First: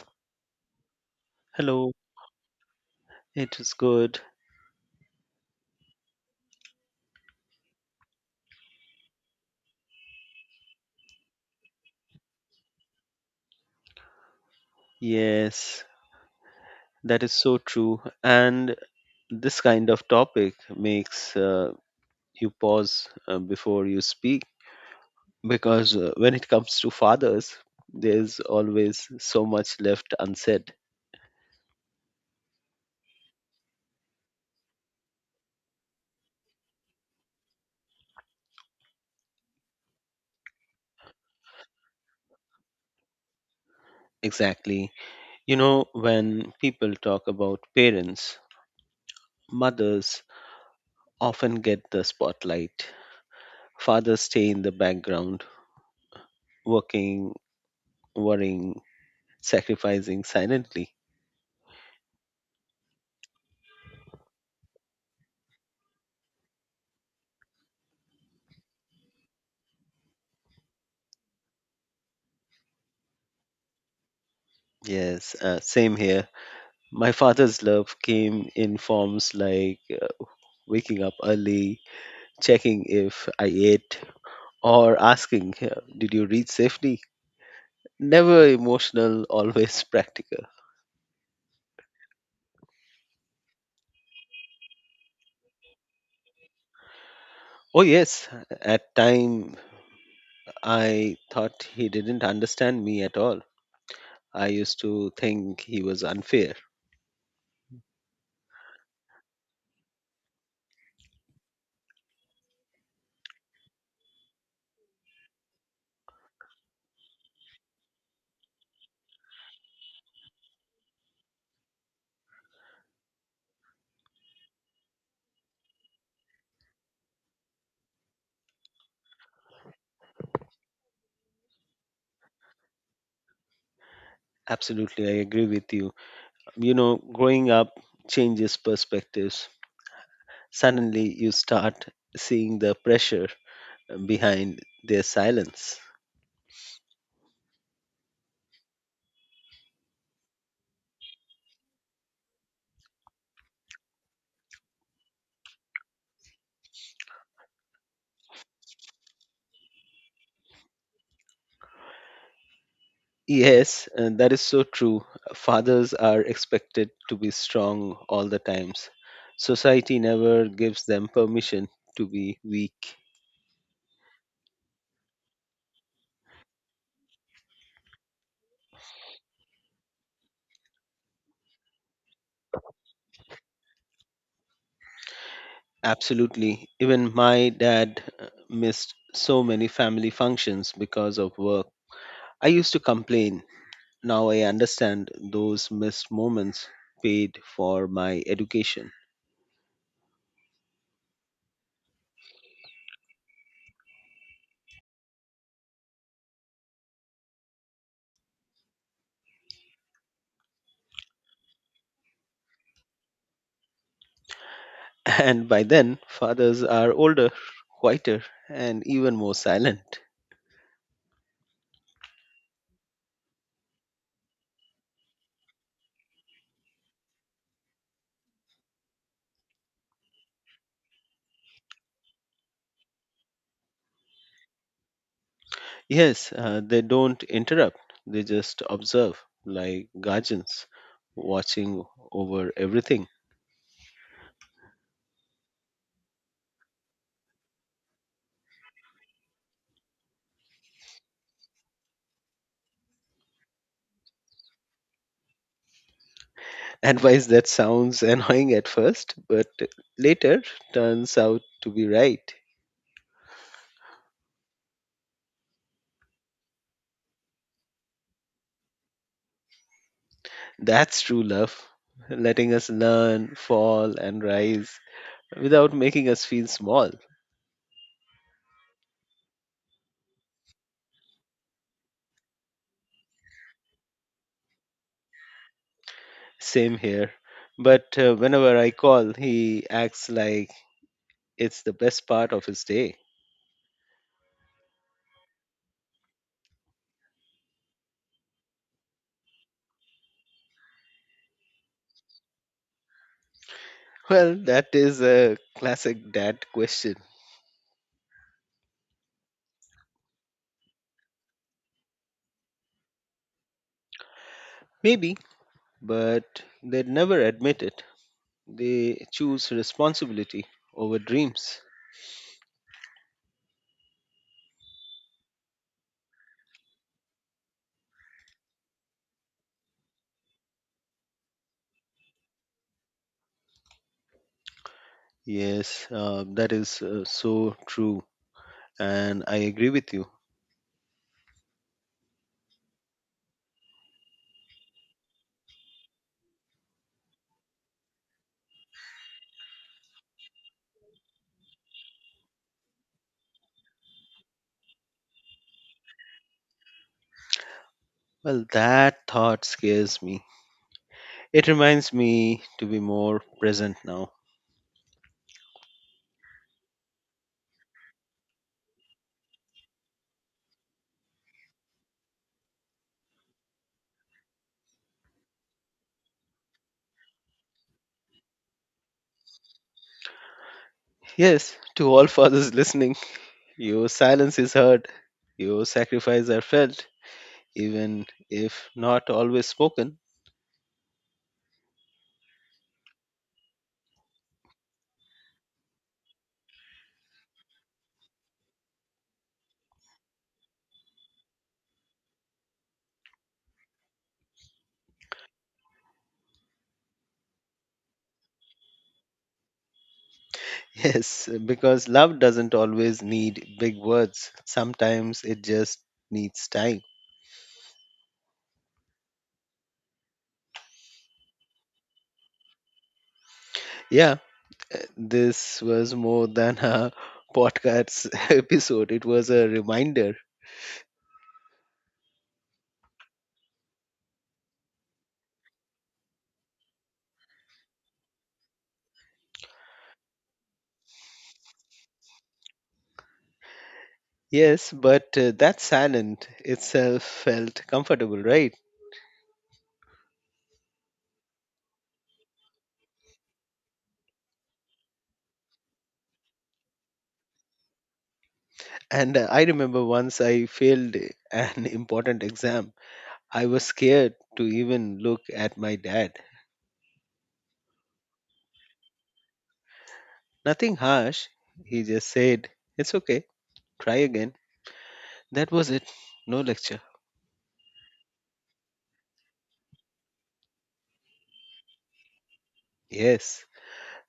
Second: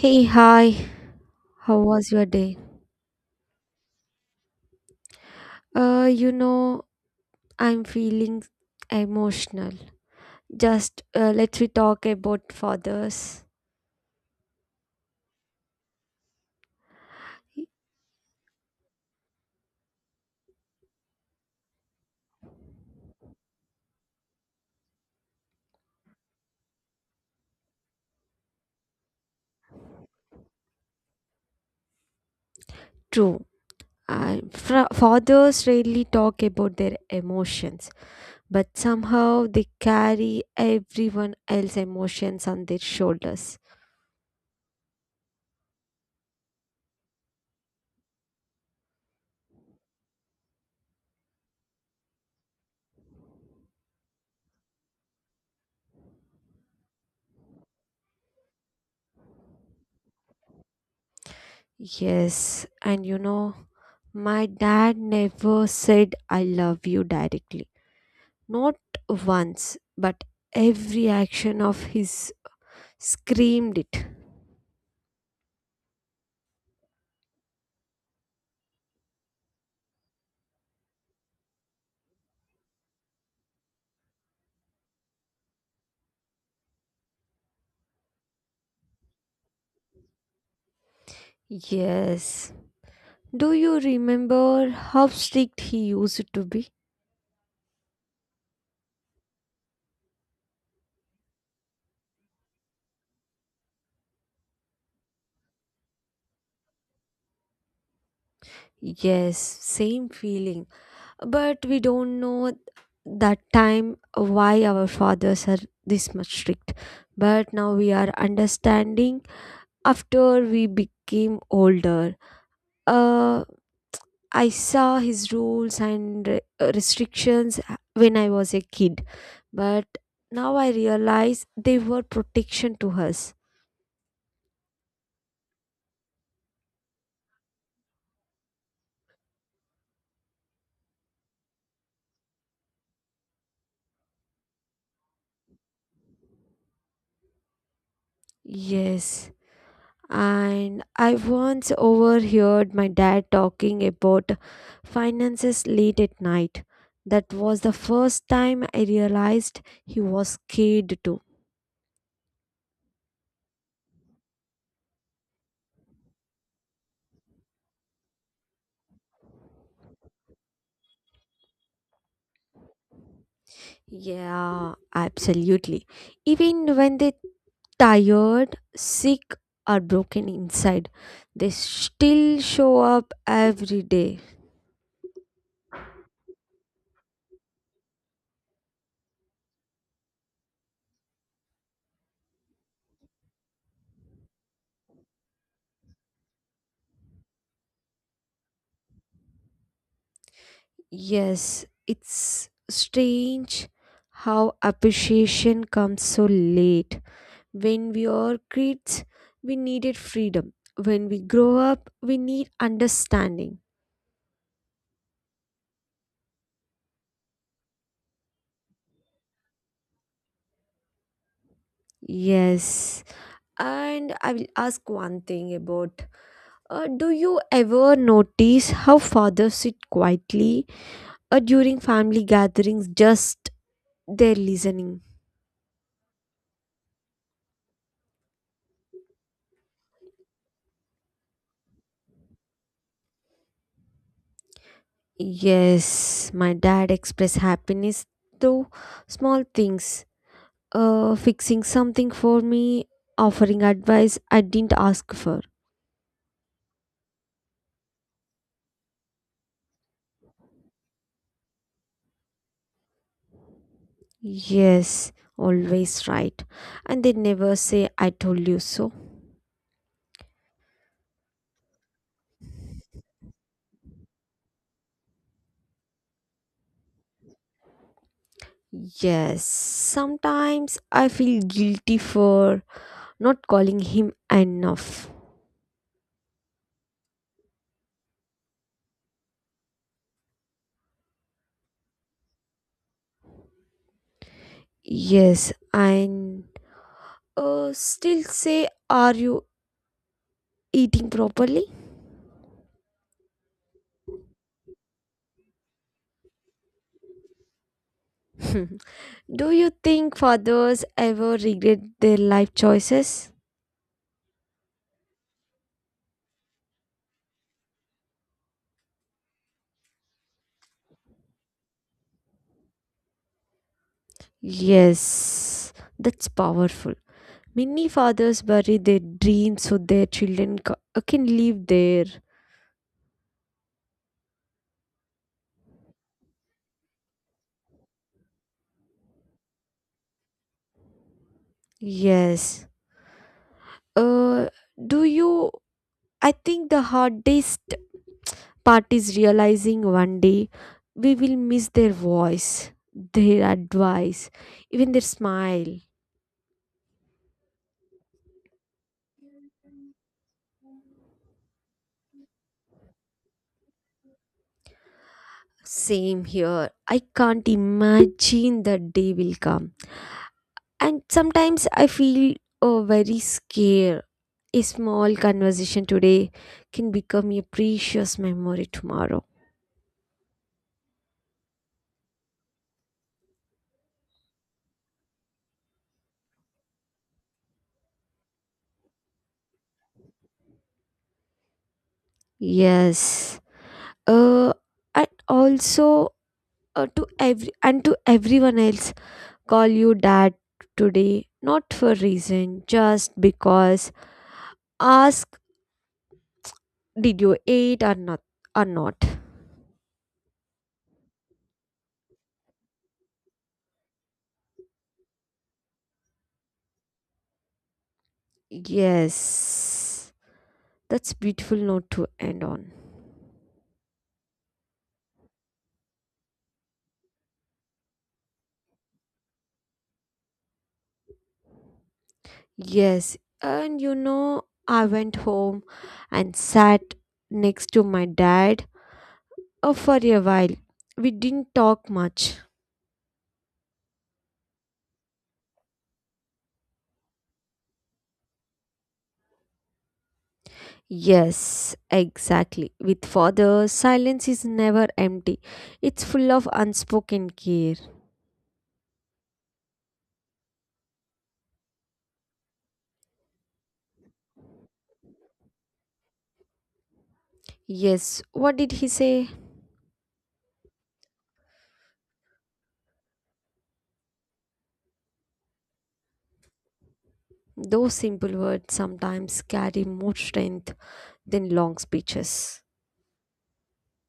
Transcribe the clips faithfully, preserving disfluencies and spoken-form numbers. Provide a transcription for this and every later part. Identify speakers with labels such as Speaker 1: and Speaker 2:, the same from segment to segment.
Speaker 1: Hey, hi. How
Speaker 2: Hello,
Speaker 1: was your day?
Speaker 2: it is good.
Speaker 1: Uh, you know, I'm feeling emotional. Just uh, let's we talk about fathers.
Speaker 2: Yes, that is so true. And this kind of topic makes uh, you pause uh, before you speak because uh, when it comes to fathers, there's always so much left unsaid.
Speaker 1: True. Uh, fra- Fathers rarely talk about their emotions, but somehow they carry everyone else's emotions on their shoulders.
Speaker 2: Exactly. You know, when people talk about parents, mothers often get the spotlight. Fathers stay in the background, working, worrying, sacrificing silently.
Speaker 1: Yes, and you know, my dad never said I love you directly. Not once, but every action of his screamed it.
Speaker 2: Yes, uh, same here. My father's love came in forms like uh, waking up early, checking if I ate, or asking, uh, did you reach safely? Never emotional, always practical.
Speaker 1: Yes. Do you remember how strict he used to be?
Speaker 2: Oh, yes, at time I thought he didn't understand me at all. I used to think he was unfair.
Speaker 1: Yes, same feeling. But we don't know that time why our fathers are this much strict. But now we are understanding after we became older. uh, I saw his rules and re- uh, restrictions uh, when I was a kid, but now I realize they were protection to us.
Speaker 2: Absolutely, I agree with you. You know, growing up changes perspectives. Suddenly, you start seeing the pressure behind their silence.
Speaker 1: Yes, and I once overheard my dad talking about finances late at night. That was the first time I realized he was scared too.
Speaker 2: Yes, and that is so true. Fathers are expected to be strong all the times. Society never gives them permission to be weak.
Speaker 1: Yeah, absolutely. Even when they tired, sick, or broken inside, they still show up every day.
Speaker 2: Absolutely. Even my dad uh, missed so many family functions because of work. I used to complain. Now I understand those missed moments paid for my education.
Speaker 1: Yes, it's strange how appreciation comes so late. When we are kids, we needed freedom. When we grow up, we need understanding.
Speaker 2: And by then, fathers are older, quieter, and even more silent.
Speaker 1: Yes. And I will ask one thing about Uh, do you ever notice how fathers sit quietly uh, during family gatherings, just there listening?
Speaker 2: Yes, uh, they don't interrupt, they just observe like guardians watching over everything.
Speaker 1: Yes, my dad expressed happiness through small things, uh, fixing something for me, offering advice I didn't ask for.
Speaker 2: Advice that sounds annoying at first, but later turns out to be right.
Speaker 1: Yes, always right. And they never say, I told you so.
Speaker 2: That's true love, letting us learn, fall, and rise without making us feel small.
Speaker 1: Yes, sometimes I feel guilty for not calling him enough.
Speaker 2: Same here. But uh, whenever I call, he acts like it's the best part of his day.
Speaker 1: Yes, and uh, still say, Are you eating properly?
Speaker 2: Well, that is a classic dad question.
Speaker 1: Do you think fathers ever regret their life choices?
Speaker 2: Maybe, but they never admit it. They choose responsibility over dreams.
Speaker 1: Yes, that's powerful. Many fathers bury their dreams so their children ca- uh, can live there.
Speaker 2: Yes, uh, that is uh, so true, and I agree with you.
Speaker 1: Yes. Uh, do you? I think the hardest parties realizing one day we will miss their voice, their advice, even their smile.
Speaker 2: Well, that thought scares me. It reminds me to be more present now.
Speaker 1: Same here. I can't imagine that day will come. And sometimes I feel oh, very scared. A small conversation today can become a precious memory tomorrow.
Speaker 2: Yes, to all fathers listening, your silence is heard, your sacrifices are felt, even if not always spoken.
Speaker 1: Yes. Uh, and also uh, to every and to everyone else call you dad today, not for reason, just because. Ask, did you eat or not? Or not?
Speaker 2: Yes, because love doesn't always need big words. Sometimes it just needs time.
Speaker 1: Yes, that's beautiful note to end on.
Speaker 2: Yeah, uh, this was more than a podcast episode. It was a reminder.
Speaker 1: Yes, and you know, I went home and sat next to my dad uh, for a while. We didn't talk much.
Speaker 2: Yes, but uh, that silent itself felt comfortable, right?
Speaker 1: Yes, exactly. With father, silence is never empty. It's full of unspoken care.
Speaker 2: And uh, I remember once I failed an important exam. I was scared to even look at my dad.
Speaker 1: Yes, what did he say?
Speaker 2: Nothing harsh. He just said, it's okay, try again. That was it. No lecture.
Speaker 1: Those simple words sometimes carry more strength than long speeches.
Speaker 2: Yes,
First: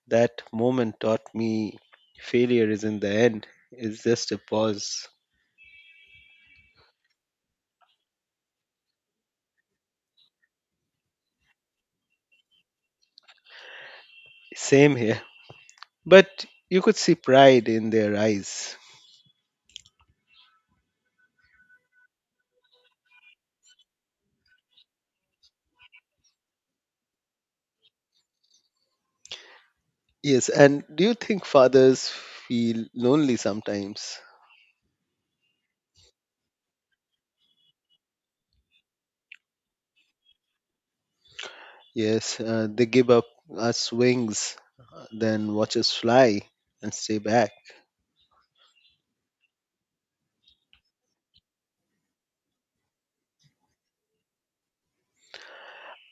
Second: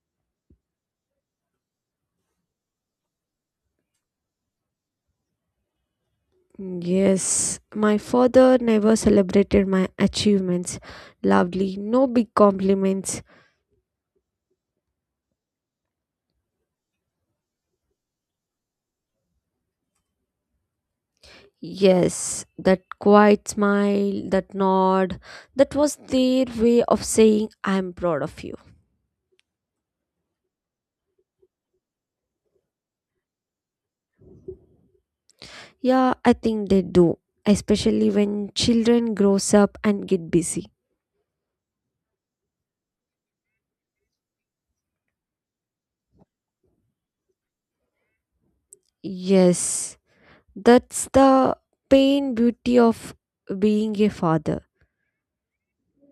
Speaker 2: that moment taught me failure isn't the end, it's just a pause.
Speaker 1: Yes, my father never celebrated my achievements loudly, no big compliments.
Speaker 2: Same here. But you could see pride in their eyes.
Speaker 1: Yes, that quiet smile, that nod, that was their way of saying, I am proud of you.
Speaker 2: Yes, and do you think fathers feel lonely sometimes?
Speaker 1: Yeah, I think they do, especially when children grows up and get busy.
Speaker 2: Yes, uh, they give up us wings, then watch us fly and stay back.
Speaker 1: Yes, that's the pain beauty of being a father.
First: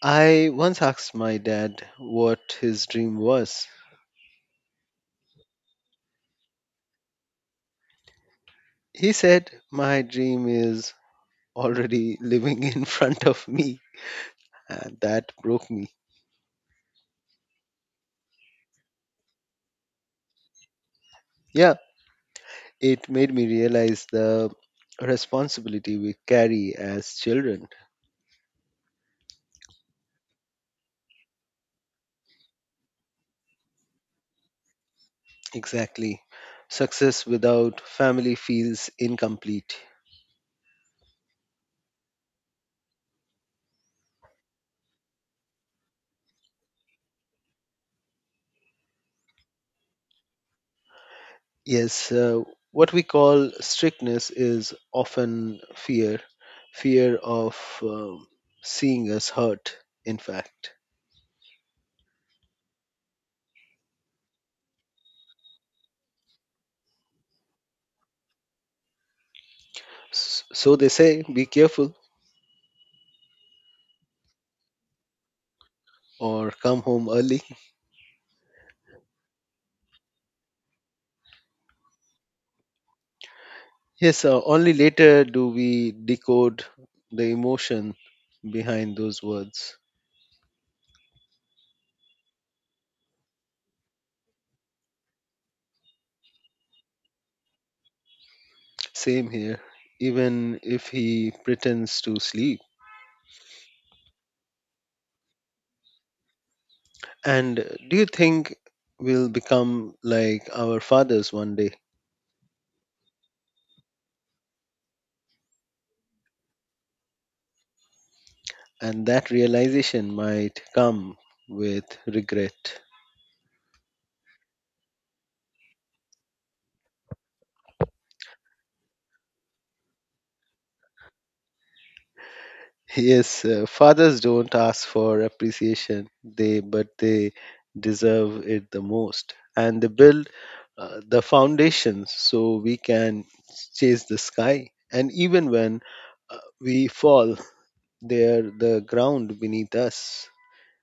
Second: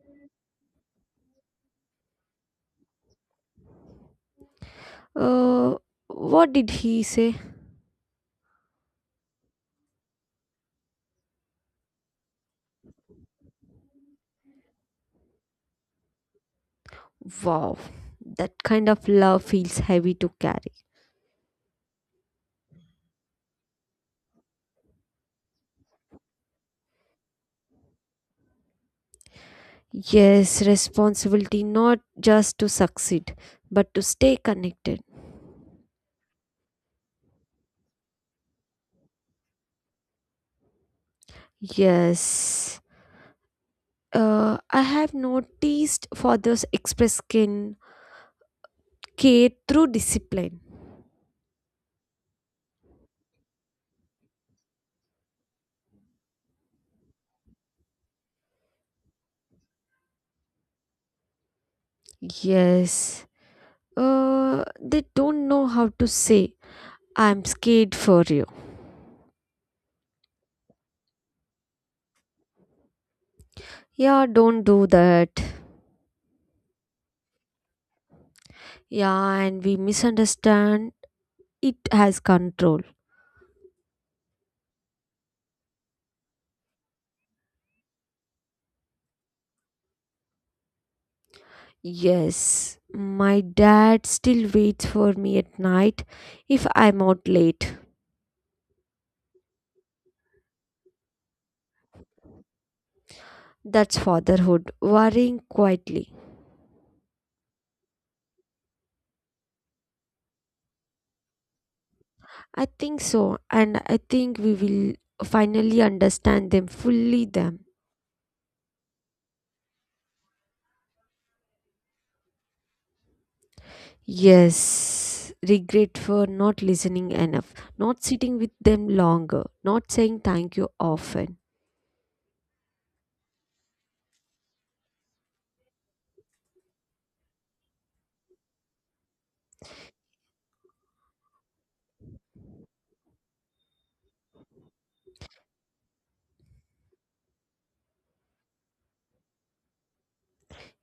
Speaker 2: I once asked my dad what his dream was.
Speaker 1: Uh, what did he say?
Speaker 2: He said, my dream is already living in front of me. And that broke me.
Speaker 1: Wow, that kind of love feels heavy to carry.
Speaker 2: Yeah, it made me realize the responsibility we carry as children.
Speaker 1: Yes, responsibility not just to succeed, but to stay connected.
Speaker 2: Exactly. Success without family feels incomplete.
Speaker 1: Yes. Uh, I have noticed fathers express skin care through discipline.
Speaker 2: Yes, uh, what we call strictness is often fear, fear of um, seeing us hurt, in fact.
Speaker 1: Yes. Uh, They don't know how to say, I'm scared for you.
Speaker 2: S- So they say, be careful
Speaker 1: Yeah, don't do that.
Speaker 2: or come home early.
Speaker 1: Yeah, and we misunderstand it as control.
Speaker 2: Yes, uh, only later do we decode the emotion behind those words.
Speaker 1: Yes, my dad still waits for me at night if I'm out late.
Speaker 2: Same here, even if he pretends to sleep.
Speaker 1: That's fatherhood, worrying quietly.
Speaker 2: And do you think we'll become like our fathers one day?
Speaker 1: I think so, and I think we will finally understand them fully. Them,
Speaker 2: And that realization might come with regret.
Speaker 1: yes, regret for not listening enough, not sitting with them longer, not saying thank you often.
Speaker 2: Yes, uh, fathers don't ask for appreciation, they but they deserve it the most. And they build uh, the foundation so we can chase the sky. And even when uh, we fall, they are the ground beneath us.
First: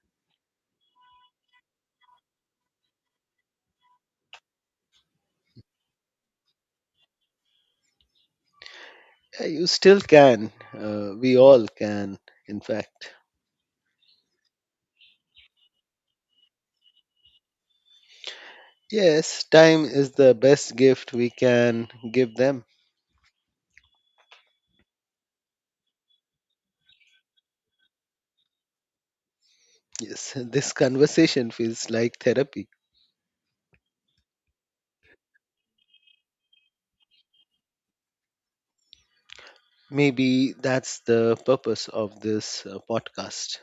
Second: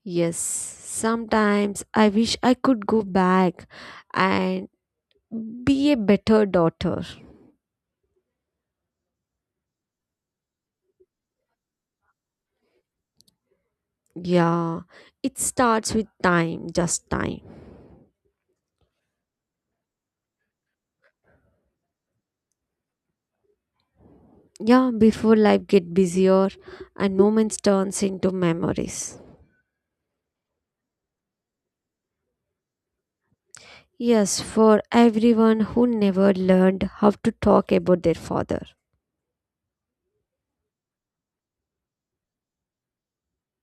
Speaker 1: Yes, sometimes I wish I could go back and be a better daughter.
Speaker 2: Yeah, you still can. Uh, we all can, in fact.
Speaker 1: Yeah, it starts with time, just time.
Speaker 2: Yes, time is the best gift we can give them.
Speaker 1: Yeah, before life get busier and moments turns into memories.
Speaker 2: Yes, this conversation feels like therapy.
Speaker 1: Yes, for everyone who never learned how to talk about their father.
Speaker 2: Maybe that's the purpose of this uh, podcast.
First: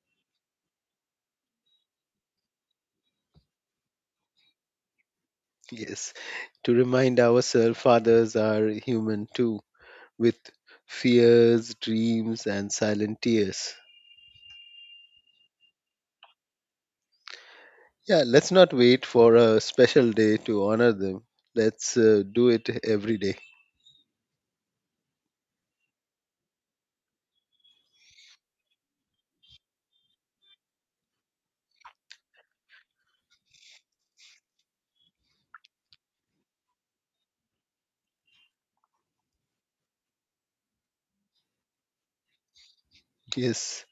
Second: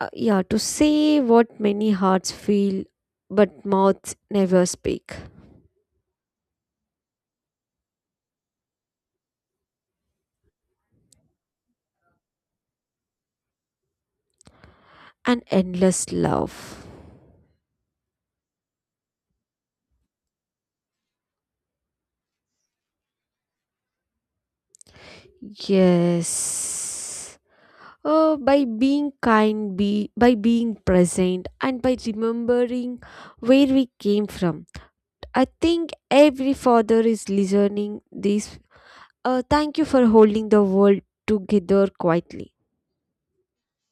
Speaker 1: Uh, yeah, to say what many hearts feel but mouths never speak.
Speaker 2: Yes, to remind ourselves fathers are human too, with fears, dreams, and silent tears.
Speaker 1: An endless love.
Speaker 2: Yeah, let's not wait for a special day to honor them. Let's uh, do it every day.
Speaker 1: Yes. Oh, by being kind, be by being present and by remembering where we came from I think every father is listening this. Uh, thank you for holding the world together quietly.
Speaker 2: Yes,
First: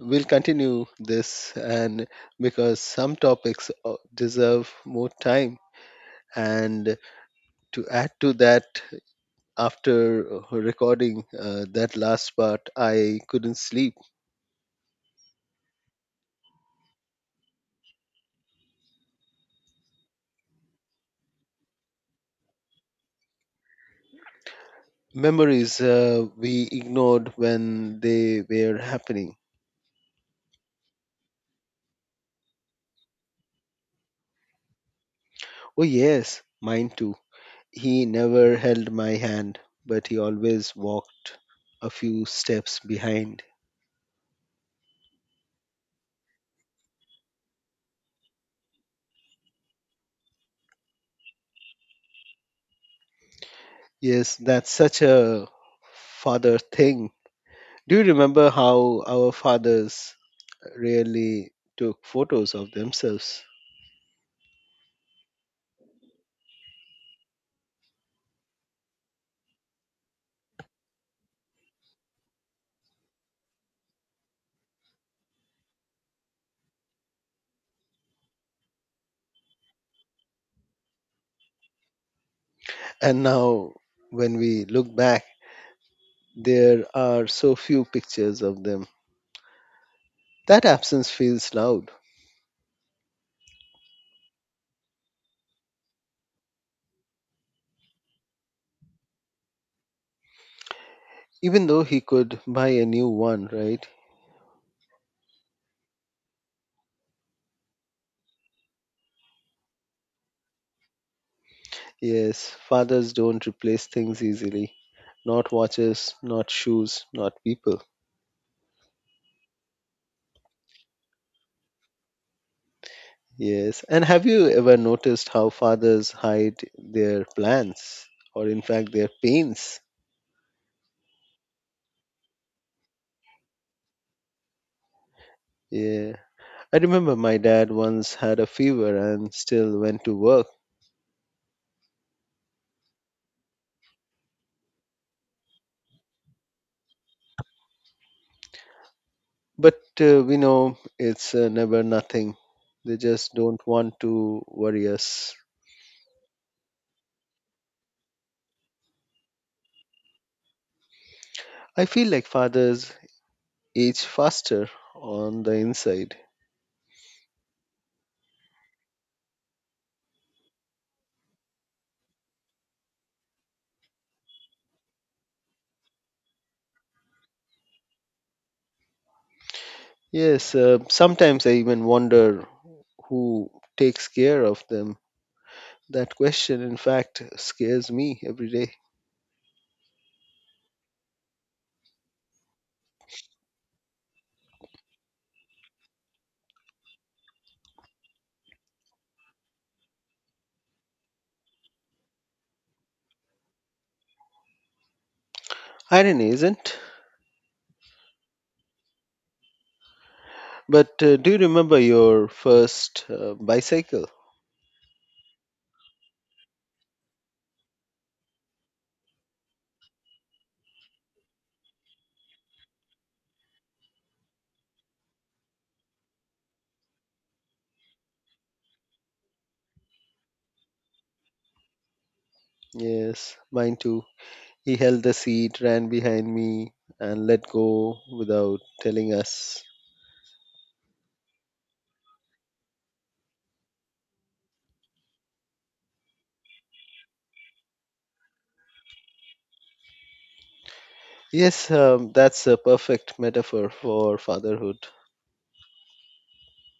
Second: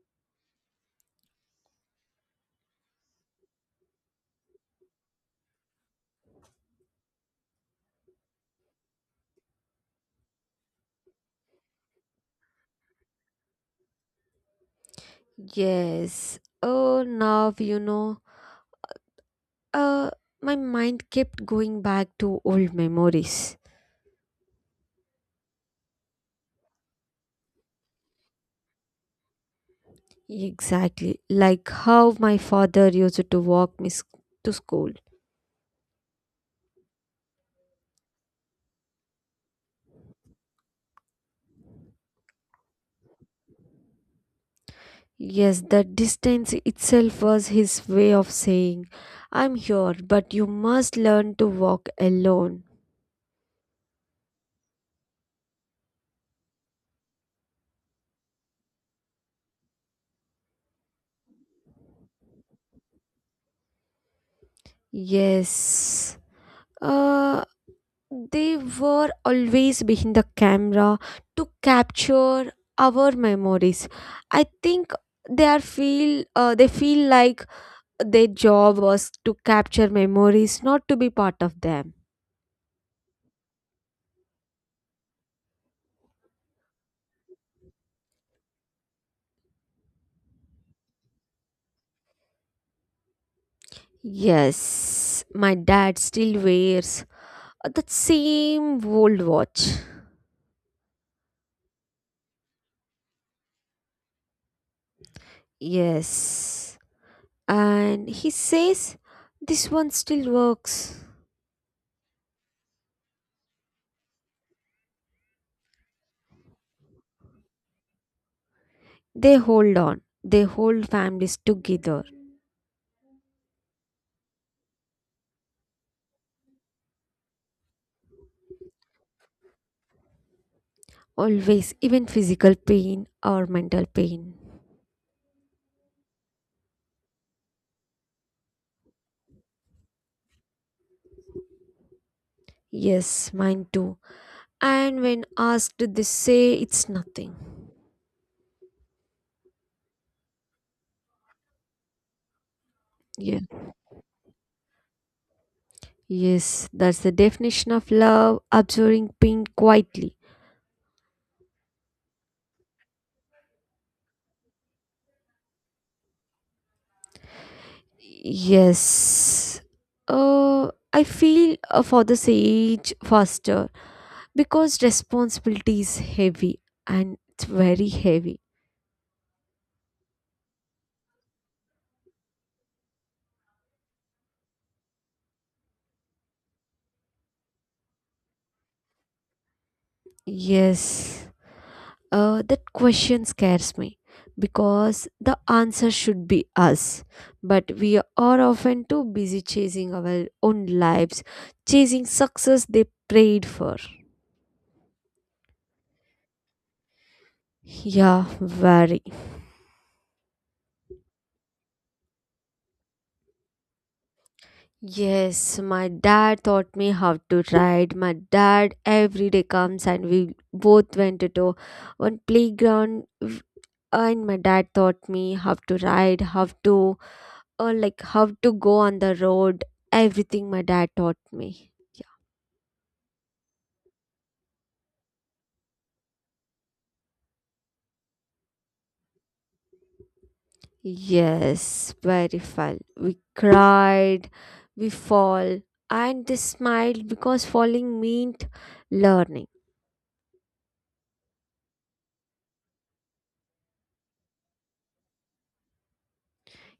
Speaker 2: we'll continue this, and because some topics uh, deserve more time. And to add to that, after uh, recording uh, that last part, I couldn't sleep.
Speaker 1: Yes. Oh, now you know. Uh, my mind kept going back to old memories.
Speaker 2: Memories uh, we ignored when they were happening.
Speaker 1: Exactly, like how my father used to walk me sc- to school.
Speaker 2: Oh, yes, mine too. He never held my hand, but he always walked a few steps behind.
Speaker 1: Yes, the distance itself was his way of saying, "I'm here, but you must learn to walk alone."
Speaker 2: Yes, that's such a father thing. Do you remember how our fathers really took photos of themselves?
Speaker 1: Yes. Uh, They were always behind the camera to capture our memories. I think they are feel uh, they feel like their job was to capture memories, not to be part of them.
Speaker 2: And now, when we look back, there are so few pictures of them. That absence feels loud.
Speaker 1: Yes, my dad still wears that same old watch.
Speaker 2: Even though he could buy a new one, right?
Speaker 1: Yes. And he says, This one still works.
Speaker 2: Yes, fathers don't replace things easily. Not watches, not shoes, not people.
Speaker 1: They hold on, they hold families together.
Speaker 2: Yes. And have you ever noticed how fathers hide their plans or, in fact, their pains?
Speaker 1: Always, even physical pain or mental pain.
Speaker 2: Yeah. I remember my dad once had a fever and still went to work.
Speaker 1: Yes, mine too. And when asked, they say it's nothing.
Speaker 2: But uh, we know it's uh, never nothing. They just
Speaker 1: Yeah.
Speaker 2: don't want to worry us.
Speaker 1: Yes, that's the definition of love, absorbing pain quietly.
Speaker 2: I feel like fathers age faster on the inside.
Speaker 1: Yes. Uh, I feel uh, For the sage faster because responsibility is heavy and it's very heavy.
Speaker 2: Yes, uh, sometimes I even wonder who takes care of them. That question, in fact, scares me every day.
Speaker 1: Yes. Uh, That question scares me because the answer should be us. But we are often too busy chasing our own lives, chasing success they prayed for.
Speaker 2: Irony, isn't?
Speaker 1: Yeah, very.
Speaker 2: But uh, do you remember your first uh, bicycle?
Speaker 1: Yes, my dad taught me how to ride. My dad every day comes and we both went to one playground w- and my dad taught me how to ride, how to uh, like how to go on the road everything my dad taught me yeah.
Speaker 2: Yes, mine too. He held the seat, ran behind me, and let go without telling us.
Speaker 1: Yes very fun we cried we fall and they smiled because falling meant learning
Speaker 2: Yes, um, that's a perfect metaphor for fatherhood.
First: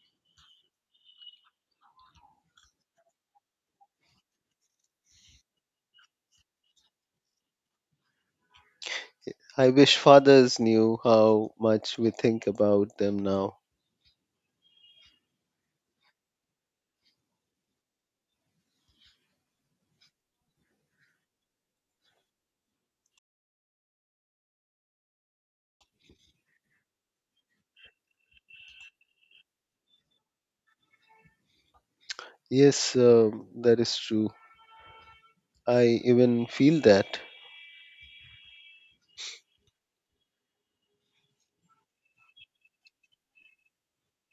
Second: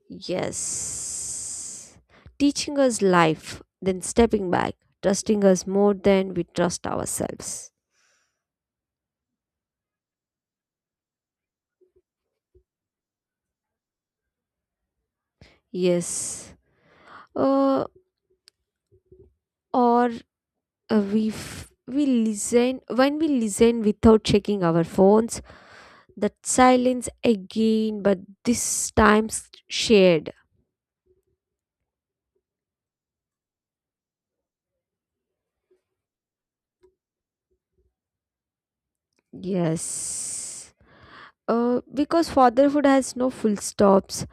Speaker 1: yes teaching us life then stepping back trusting us more than we trust ourselves
Speaker 2: I wish fathers knew how much we think about them now.
Speaker 1: yes uh, or uh, we f- we listen when we listen without checking our phones. That silence again, but this time s- shared.
Speaker 2: Yes, um, that is true. I even feel that.
Speaker 1: Yes. Uh, Because fatherhood has no full stops,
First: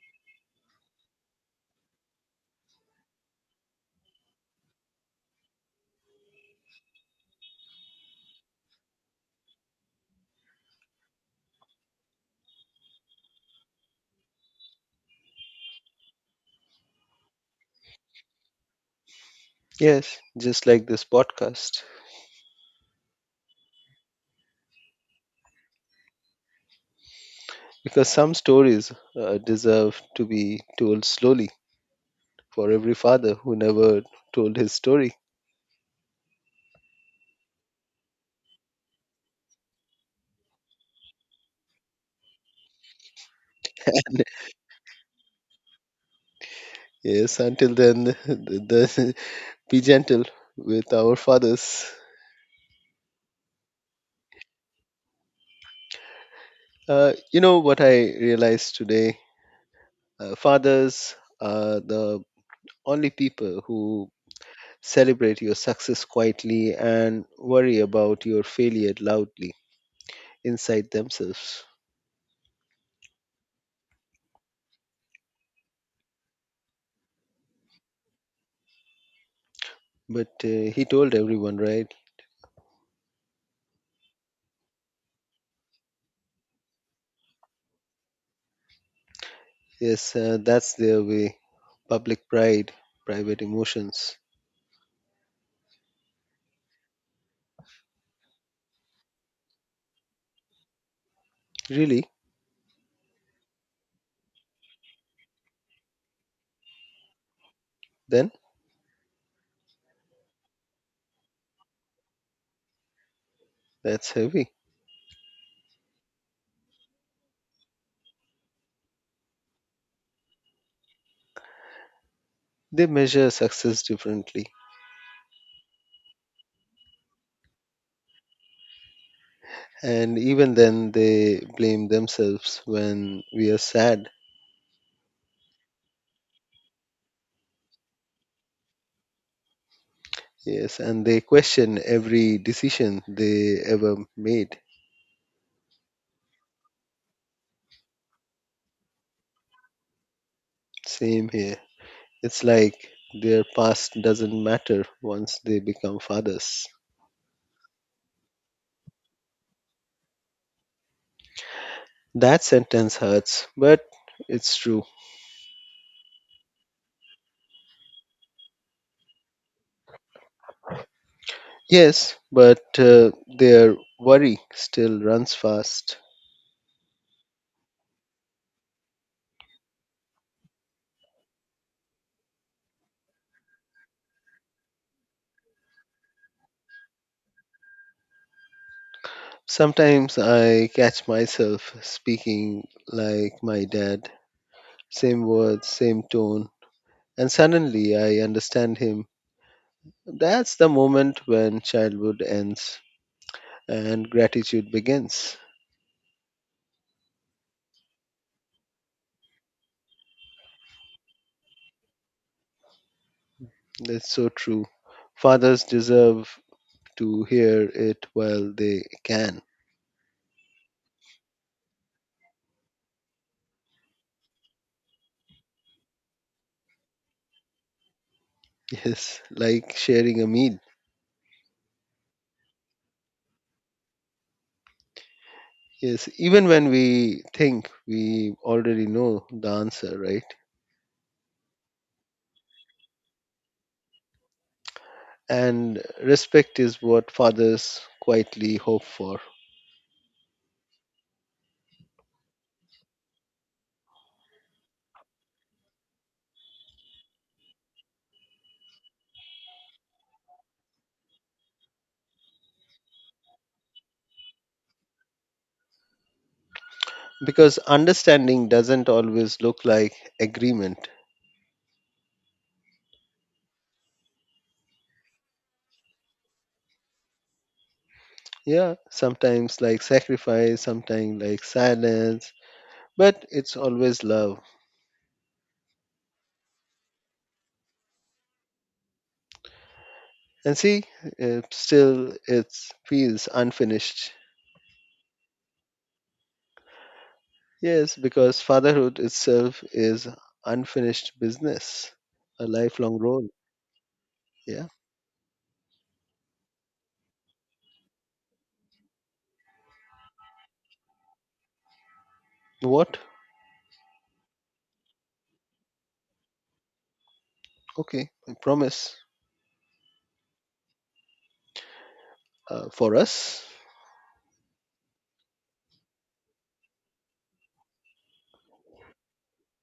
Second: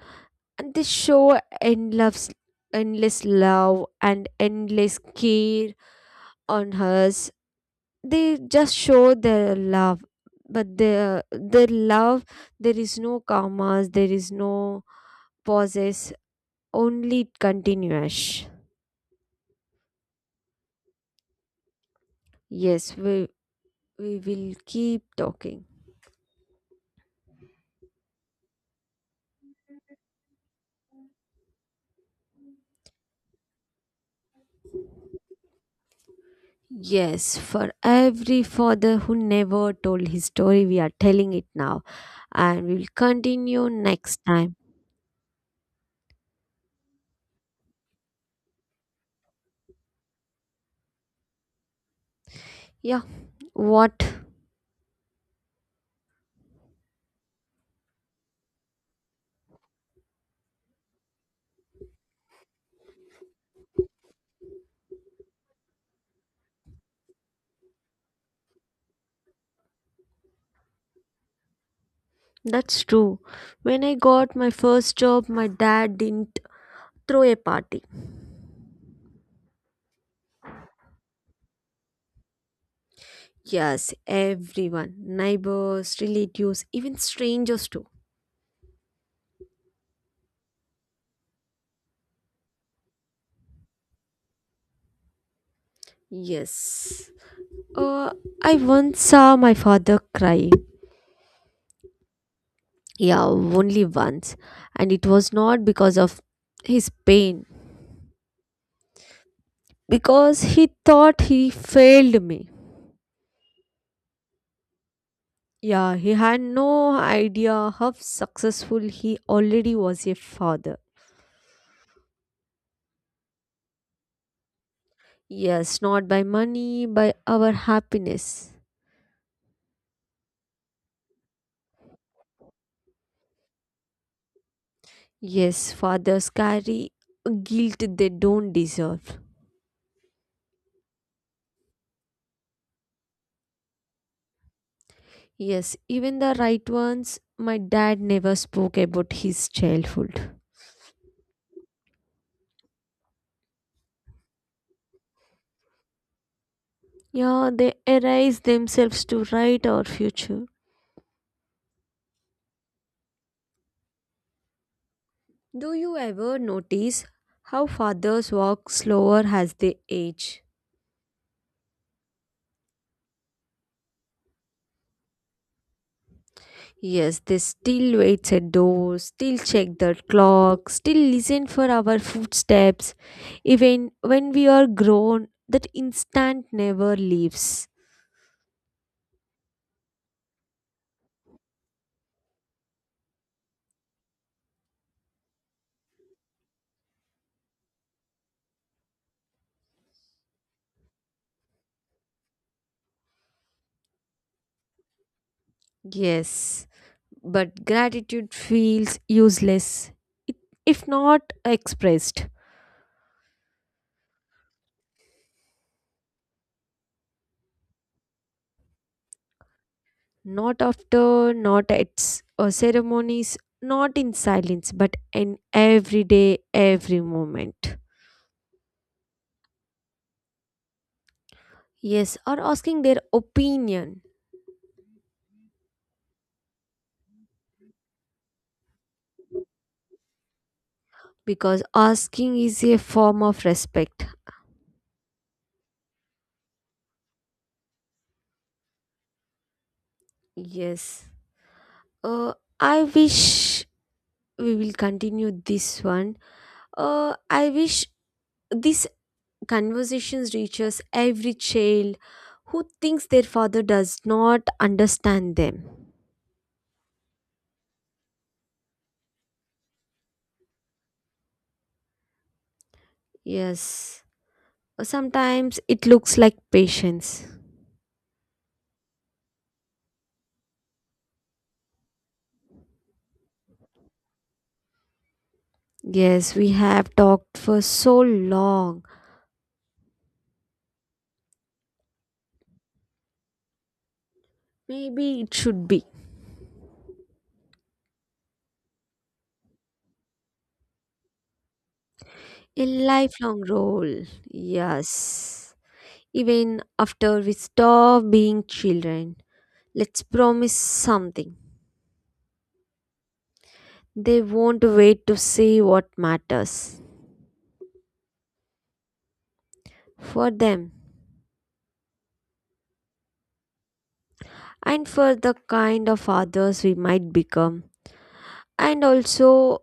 Speaker 1: and they show endless, endless love and endless care on us. They just show their love, but their their love there is no commas, there is no pauses, only continuous.
Speaker 2: Yes, just like this podcast.
Speaker 1: Yes, we we will keep talking.
Speaker 2: Because some stories uh, deserve to be told slowly for every father who never told his story.
Speaker 1: Yes, for every father who never told his story, we are telling it now and we will continue next time.
Speaker 2: Yes, until then, the, the, be gentle with our fathers.
Speaker 1: Yeah, what?
Speaker 2: Uh, you know what I realized today? Uh, fathers are the only people who celebrate your success quietly and worry about your failure loudly inside themselves.
Speaker 1: That's true. When I got my first job, my dad didn't throw a party.
Speaker 2: But uh, he told everyone, right?
Speaker 1: Yes, everyone, neighbors, relatives, even strangers too.
Speaker 2: Yes, uh, that's their way. Public pride, private emotions.
Speaker 1: Yes. Uh, I once saw my father cry.
Speaker 2: Really?
Speaker 1: Yeah, only once. And it was not because of his pain
Speaker 2: Then?
Speaker 1: because he thought he failed me.
Speaker 2: That's heavy.
Speaker 1: Yeah, he had no idea how successful he already was a father.
Speaker 2: They measure success differently.
Speaker 1: Yes, not by money, by our happiness.
Speaker 2: And even then, they blame themselves when we are sad.
Speaker 1: Yes, fathers carry a guilt they don't deserve.
Speaker 2: Yes, and they question every decision they ever made.
Speaker 1: Yes, even the right ones, my dad never spoke about his childhood.
Speaker 2: Same here. It's like their past doesn't matter once they become fathers.
Speaker 1: Yeah, they erase themselves to write our future.
Speaker 2: That sentence hurts, but it's true.
Speaker 1: Do you ever notice how fathers walk slower as they age?
Speaker 2: Yes, but uh, their worry still runs fast.
Speaker 1: Yes, they still waits at doors, still check the clock, still listen for our footsteps. Even when we are grown, that instant never leaves.
Speaker 2: Sometimes I catch myself speaking like my dad, same words, same tone, and suddenly I understand him. That's the moment when childhood ends and gratitude begins.
Speaker 1: Yes, but gratitude feels useless it- if not expressed.
Speaker 2: That's so true. Fathers deserve to hear it while they can.
Speaker 1: Not after, not at s- uh, ceremonies, not in silence, but in every day, every moment.
Speaker 2: Yes, like sharing a meal.
Speaker 1: Yes, or asking their opinion
Speaker 2: Yes, even when we think we already know the answer, right?
Speaker 1: because asking is a form of respect.
Speaker 2: And respect is what fathers quietly hope for.
Speaker 1: Yes. Uh, I wish we will continue this one. Uh, I wish this conversations reaches every child who thinks their father does not understand them.
Speaker 2: Because understanding doesn't always look like agreement.
Speaker 1: Yes. Uh, Sometimes it looks like patience.
Speaker 2: Yeah, sometimes like sacrifice, sometimes like silence, but it's always love.
Speaker 1: Yes, we have talked for so long.
Speaker 2: And see, uh, still it feels unfinished.
Speaker 1: Maybe it should be
Speaker 2: Yes, because fatherhood itself is unfinished business, a
Speaker 1: a
Speaker 2: lifelong role.
Speaker 1: lifelong role.
Speaker 2: Yeah.
Speaker 1: Yes. Even after we stop being children, let's promise something.
Speaker 2: What?
Speaker 1: They won't wait to see what matters
Speaker 2: Okay, I promise.
Speaker 1: for them
Speaker 2: Uh, for us,
Speaker 1: and for the kind of others we might become. And also,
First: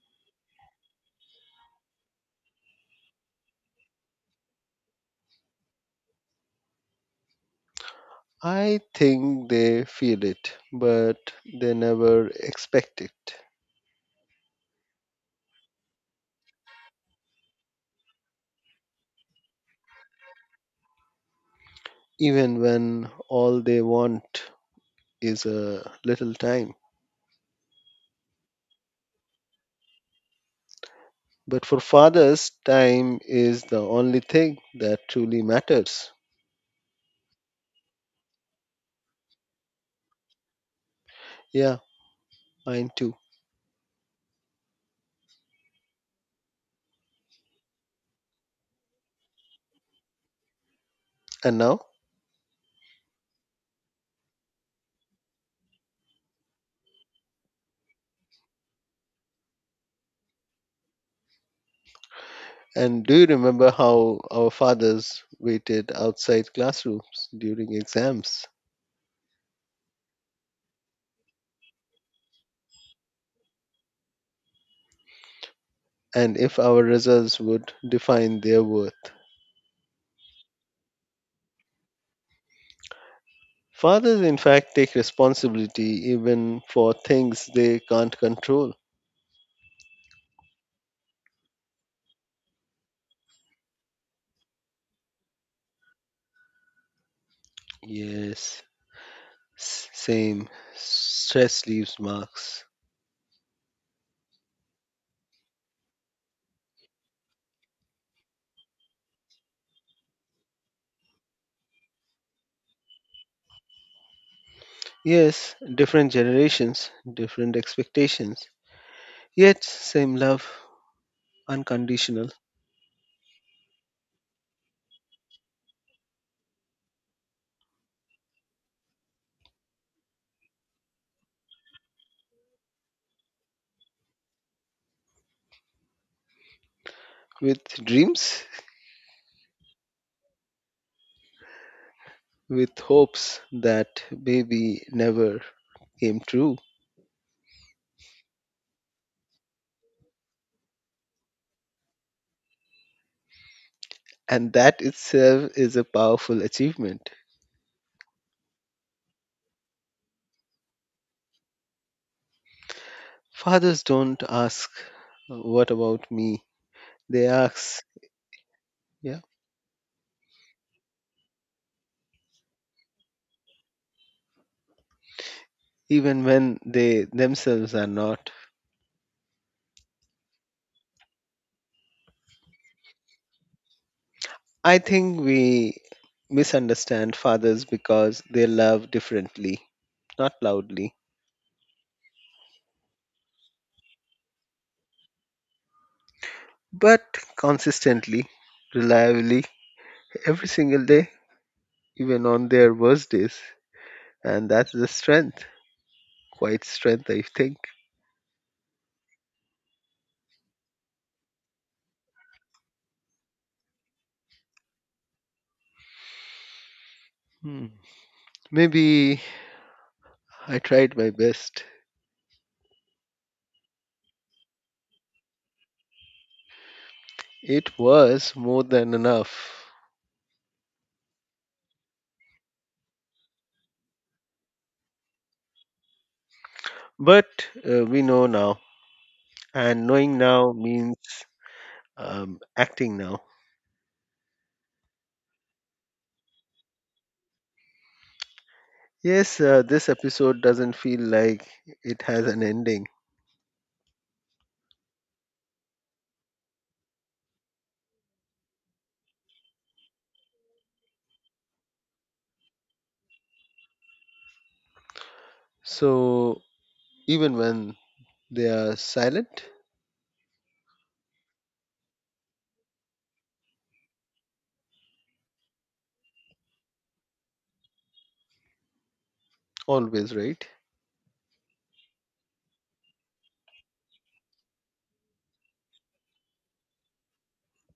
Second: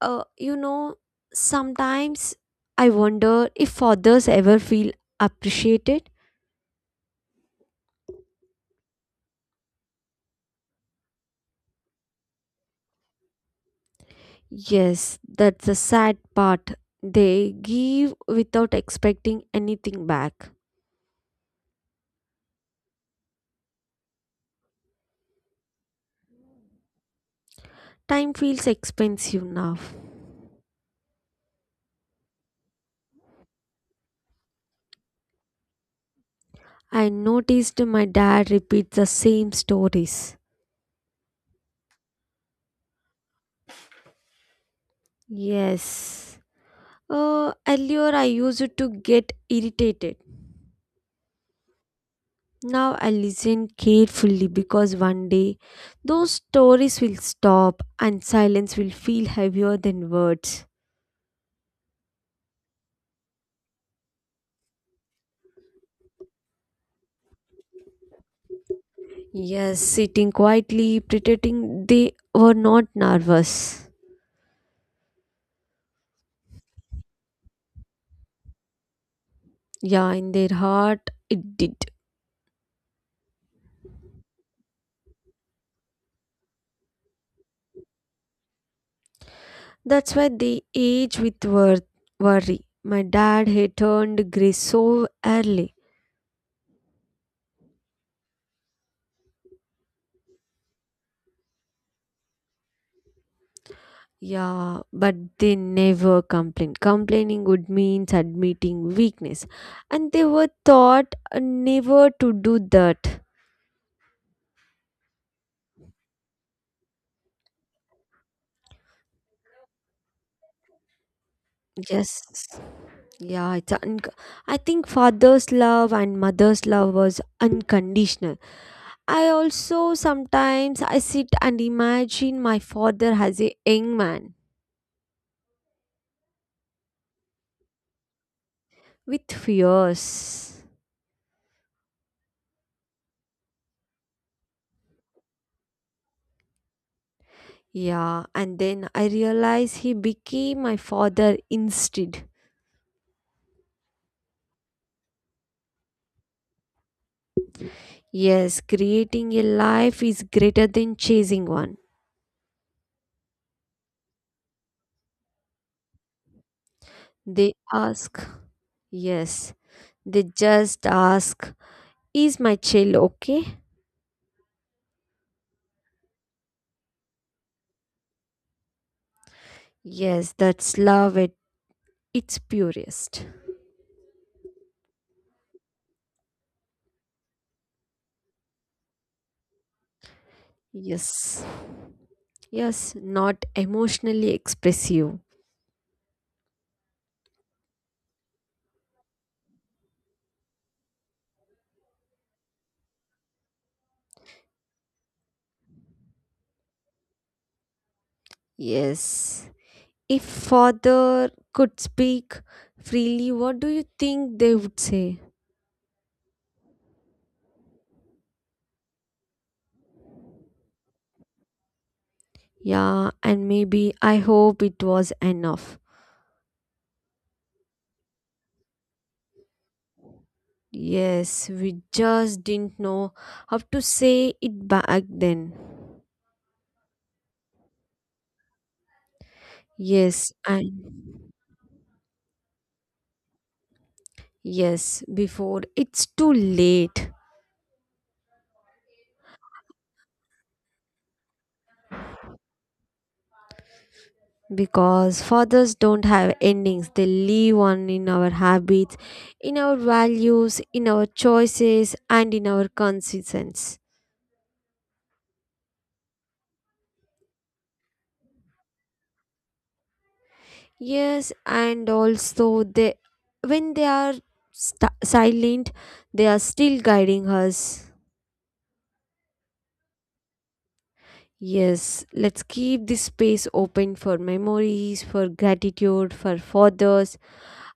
Speaker 1: uh, you know, sometimes I wonder if others ever feel appreciated.
Speaker 2: I think they feel it, but they never expect it,
Speaker 1: Yes, that's the sad part. They give without expecting anything back.
Speaker 2: even when all they want is a little time.
Speaker 1: Time feels expensive now.
Speaker 2: But for fathers, time is the only thing that truly matters.
Speaker 1: I noticed my dad repeats the same stories.
Speaker 2: Yeah, mine too.
Speaker 1: Yes. Uh, Earlier, I used to get irritated.
Speaker 2: And now?
Speaker 1: Now I listen carefully because one day those stories will stop and silence will feel heavier than words.
Speaker 2: And do you remember how our fathers waited outside classrooms during exams?
Speaker 1: Yes, sitting quietly, pretending they were not nervous.
Speaker 2: And if our results would define their worth?
Speaker 1: Yeah, in their heart, it did.
Speaker 2: Fathers, in fact, take responsibility even for things they can't control.
Speaker 1: That's why they age with wor- worry. My dad had turned gray so early.
Speaker 2: Yes, s- same. Stress leaves marks.
Speaker 1: Yeah, but they never complained. Complaining would mean admitting weakness. And they were taught uh, never to do that.
Speaker 2: Yes, different generations, different expectations. Yet, same love,
Speaker 1: Yes.
Speaker 2: unconditional,
Speaker 1: Yeah, it's un- I think father's love and mother's love was unconditional. I also sometimes I sit and imagine my father as a young man
Speaker 2: with dreams,
Speaker 1: with fears.
Speaker 2: with hopes that maybe never came true.
Speaker 1: Yeah, and then I realize he became my father instead.
Speaker 2: And that itself is a powerful achievement.
Speaker 1: Yes, creating a life is greater than chasing one.
Speaker 2: Fathers don't ask, what about me? They
Speaker 1: They
Speaker 2: ask,
Speaker 1: ask, yes, they just ask, is my child okay?
Speaker 2: even when they themselves are not.
Speaker 1: Yes, that's love at its purest.
Speaker 2: I think we misunderstand fathers because they love differently, not loudly,
Speaker 1: Yes, yes, not emotionally expressive.
Speaker 2: but consistently, reliably, every single day, even on their worst days. And that's the strength, quite strength, I think.
Speaker 1: Yes. If father could speak freely, what do you think they would say?
Speaker 2: Hmm. Maybe I tried my best.
Speaker 1: Yeah, and maybe I hope it was enough.
Speaker 2: It was more than enough.
Speaker 1: Yes, we just didn't know how to say it back then.
Speaker 2: But uh, we know now, and knowing
Speaker 1: Yes,
Speaker 2: now means
Speaker 1: and
Speaker 2: um, acting now.
Speaker 1: yes, before it's too late
Speaker 2: Yes, uh, this episode doesn't feel like it has an ending.
Speaker 1: because fathers don't have endings. They live on in our habits, in our values, in our choices, and in our consistency.
Speaker 2: So, even when they are silent,
Speaker 1: Yes, and also they when they are st- silent, they are still guiding us.
Speaker 2: always, right?
Speaker 1: Yes, let's keep this space open for memories, for gratitude, for fathers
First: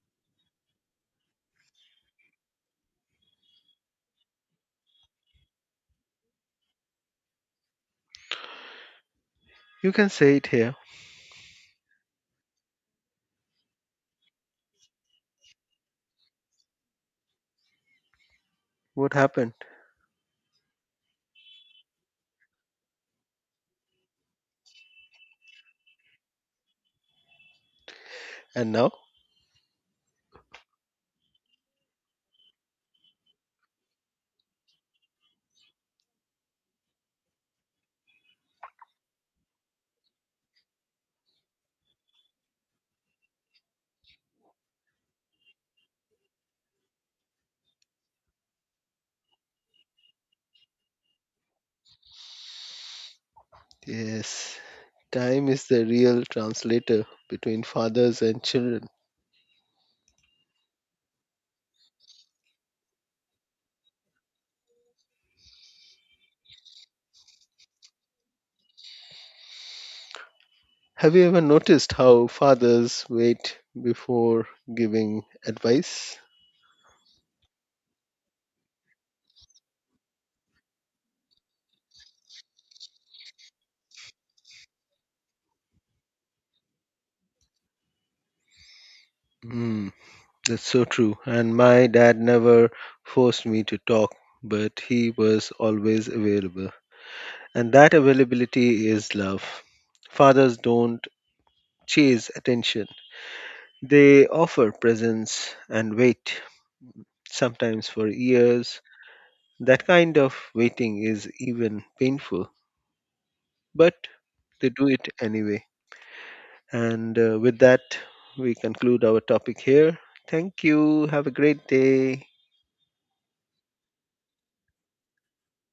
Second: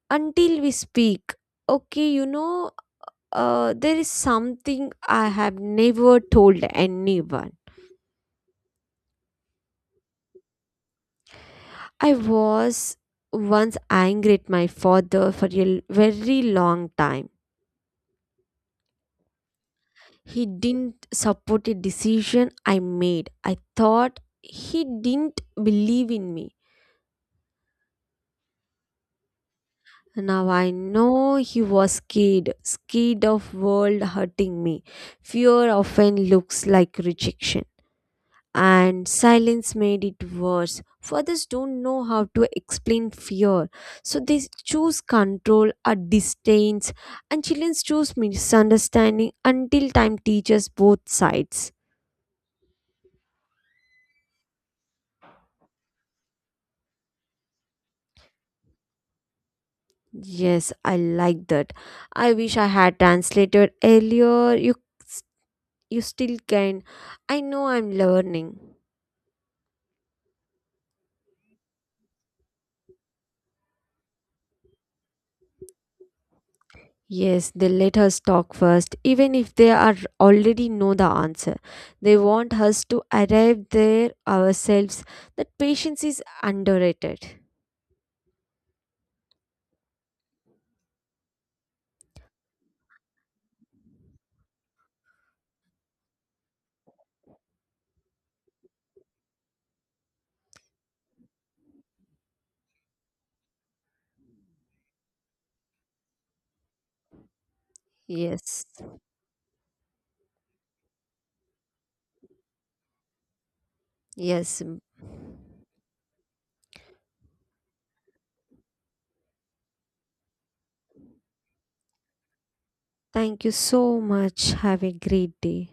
Speaker 1: until we speak. Okay, you know, uh, there is something I have never told anyone.
Speaker 2: You can say it here.
Speaker 1: I was once angry at my father for a l- very long time.
Speaker 2: What happened?
Speaker 1: He didn't support a decision I made. I thought he didn't believe in me.
Speaker 2: And now?
Speaker 1: Now I know he was scared, scared of world hurting me. Fear often looks like rejection, and silence made it worse. Fathers don't know how to explain fear, so they choose control or distance, and children choose misunderstanding until time teaches both sides.
Speaker 2: Yes, time is the real translator between fathers and children.
Speaker 1: Yes, I like that. I wish I had translated earlier. You, you still can. I know I'm learning.
Speaker 2: Have you ever noticed how fathers wait before giving advice?
Speaker 1: Yes, they let us talk first, even if they are already know the answer. They want us to arrive there ourselves. That patience is underrated.
Speaker 2: Hmm, that's so true. And my dad never forced me to talk, but he was always available. And that availability is love. Fathers don't chase attention, they offer presence and wait, sometimes for
Speaker 1: Yes.
Speaker 2: years. That kind of waiting is even painful, but
Speaker 1: Yes.
Speaker 2: they do it anyway. And uh, with that, we conclude our topic here. Thank you. Have a great day.
Speaker 1: Thank you so much. Have a great day.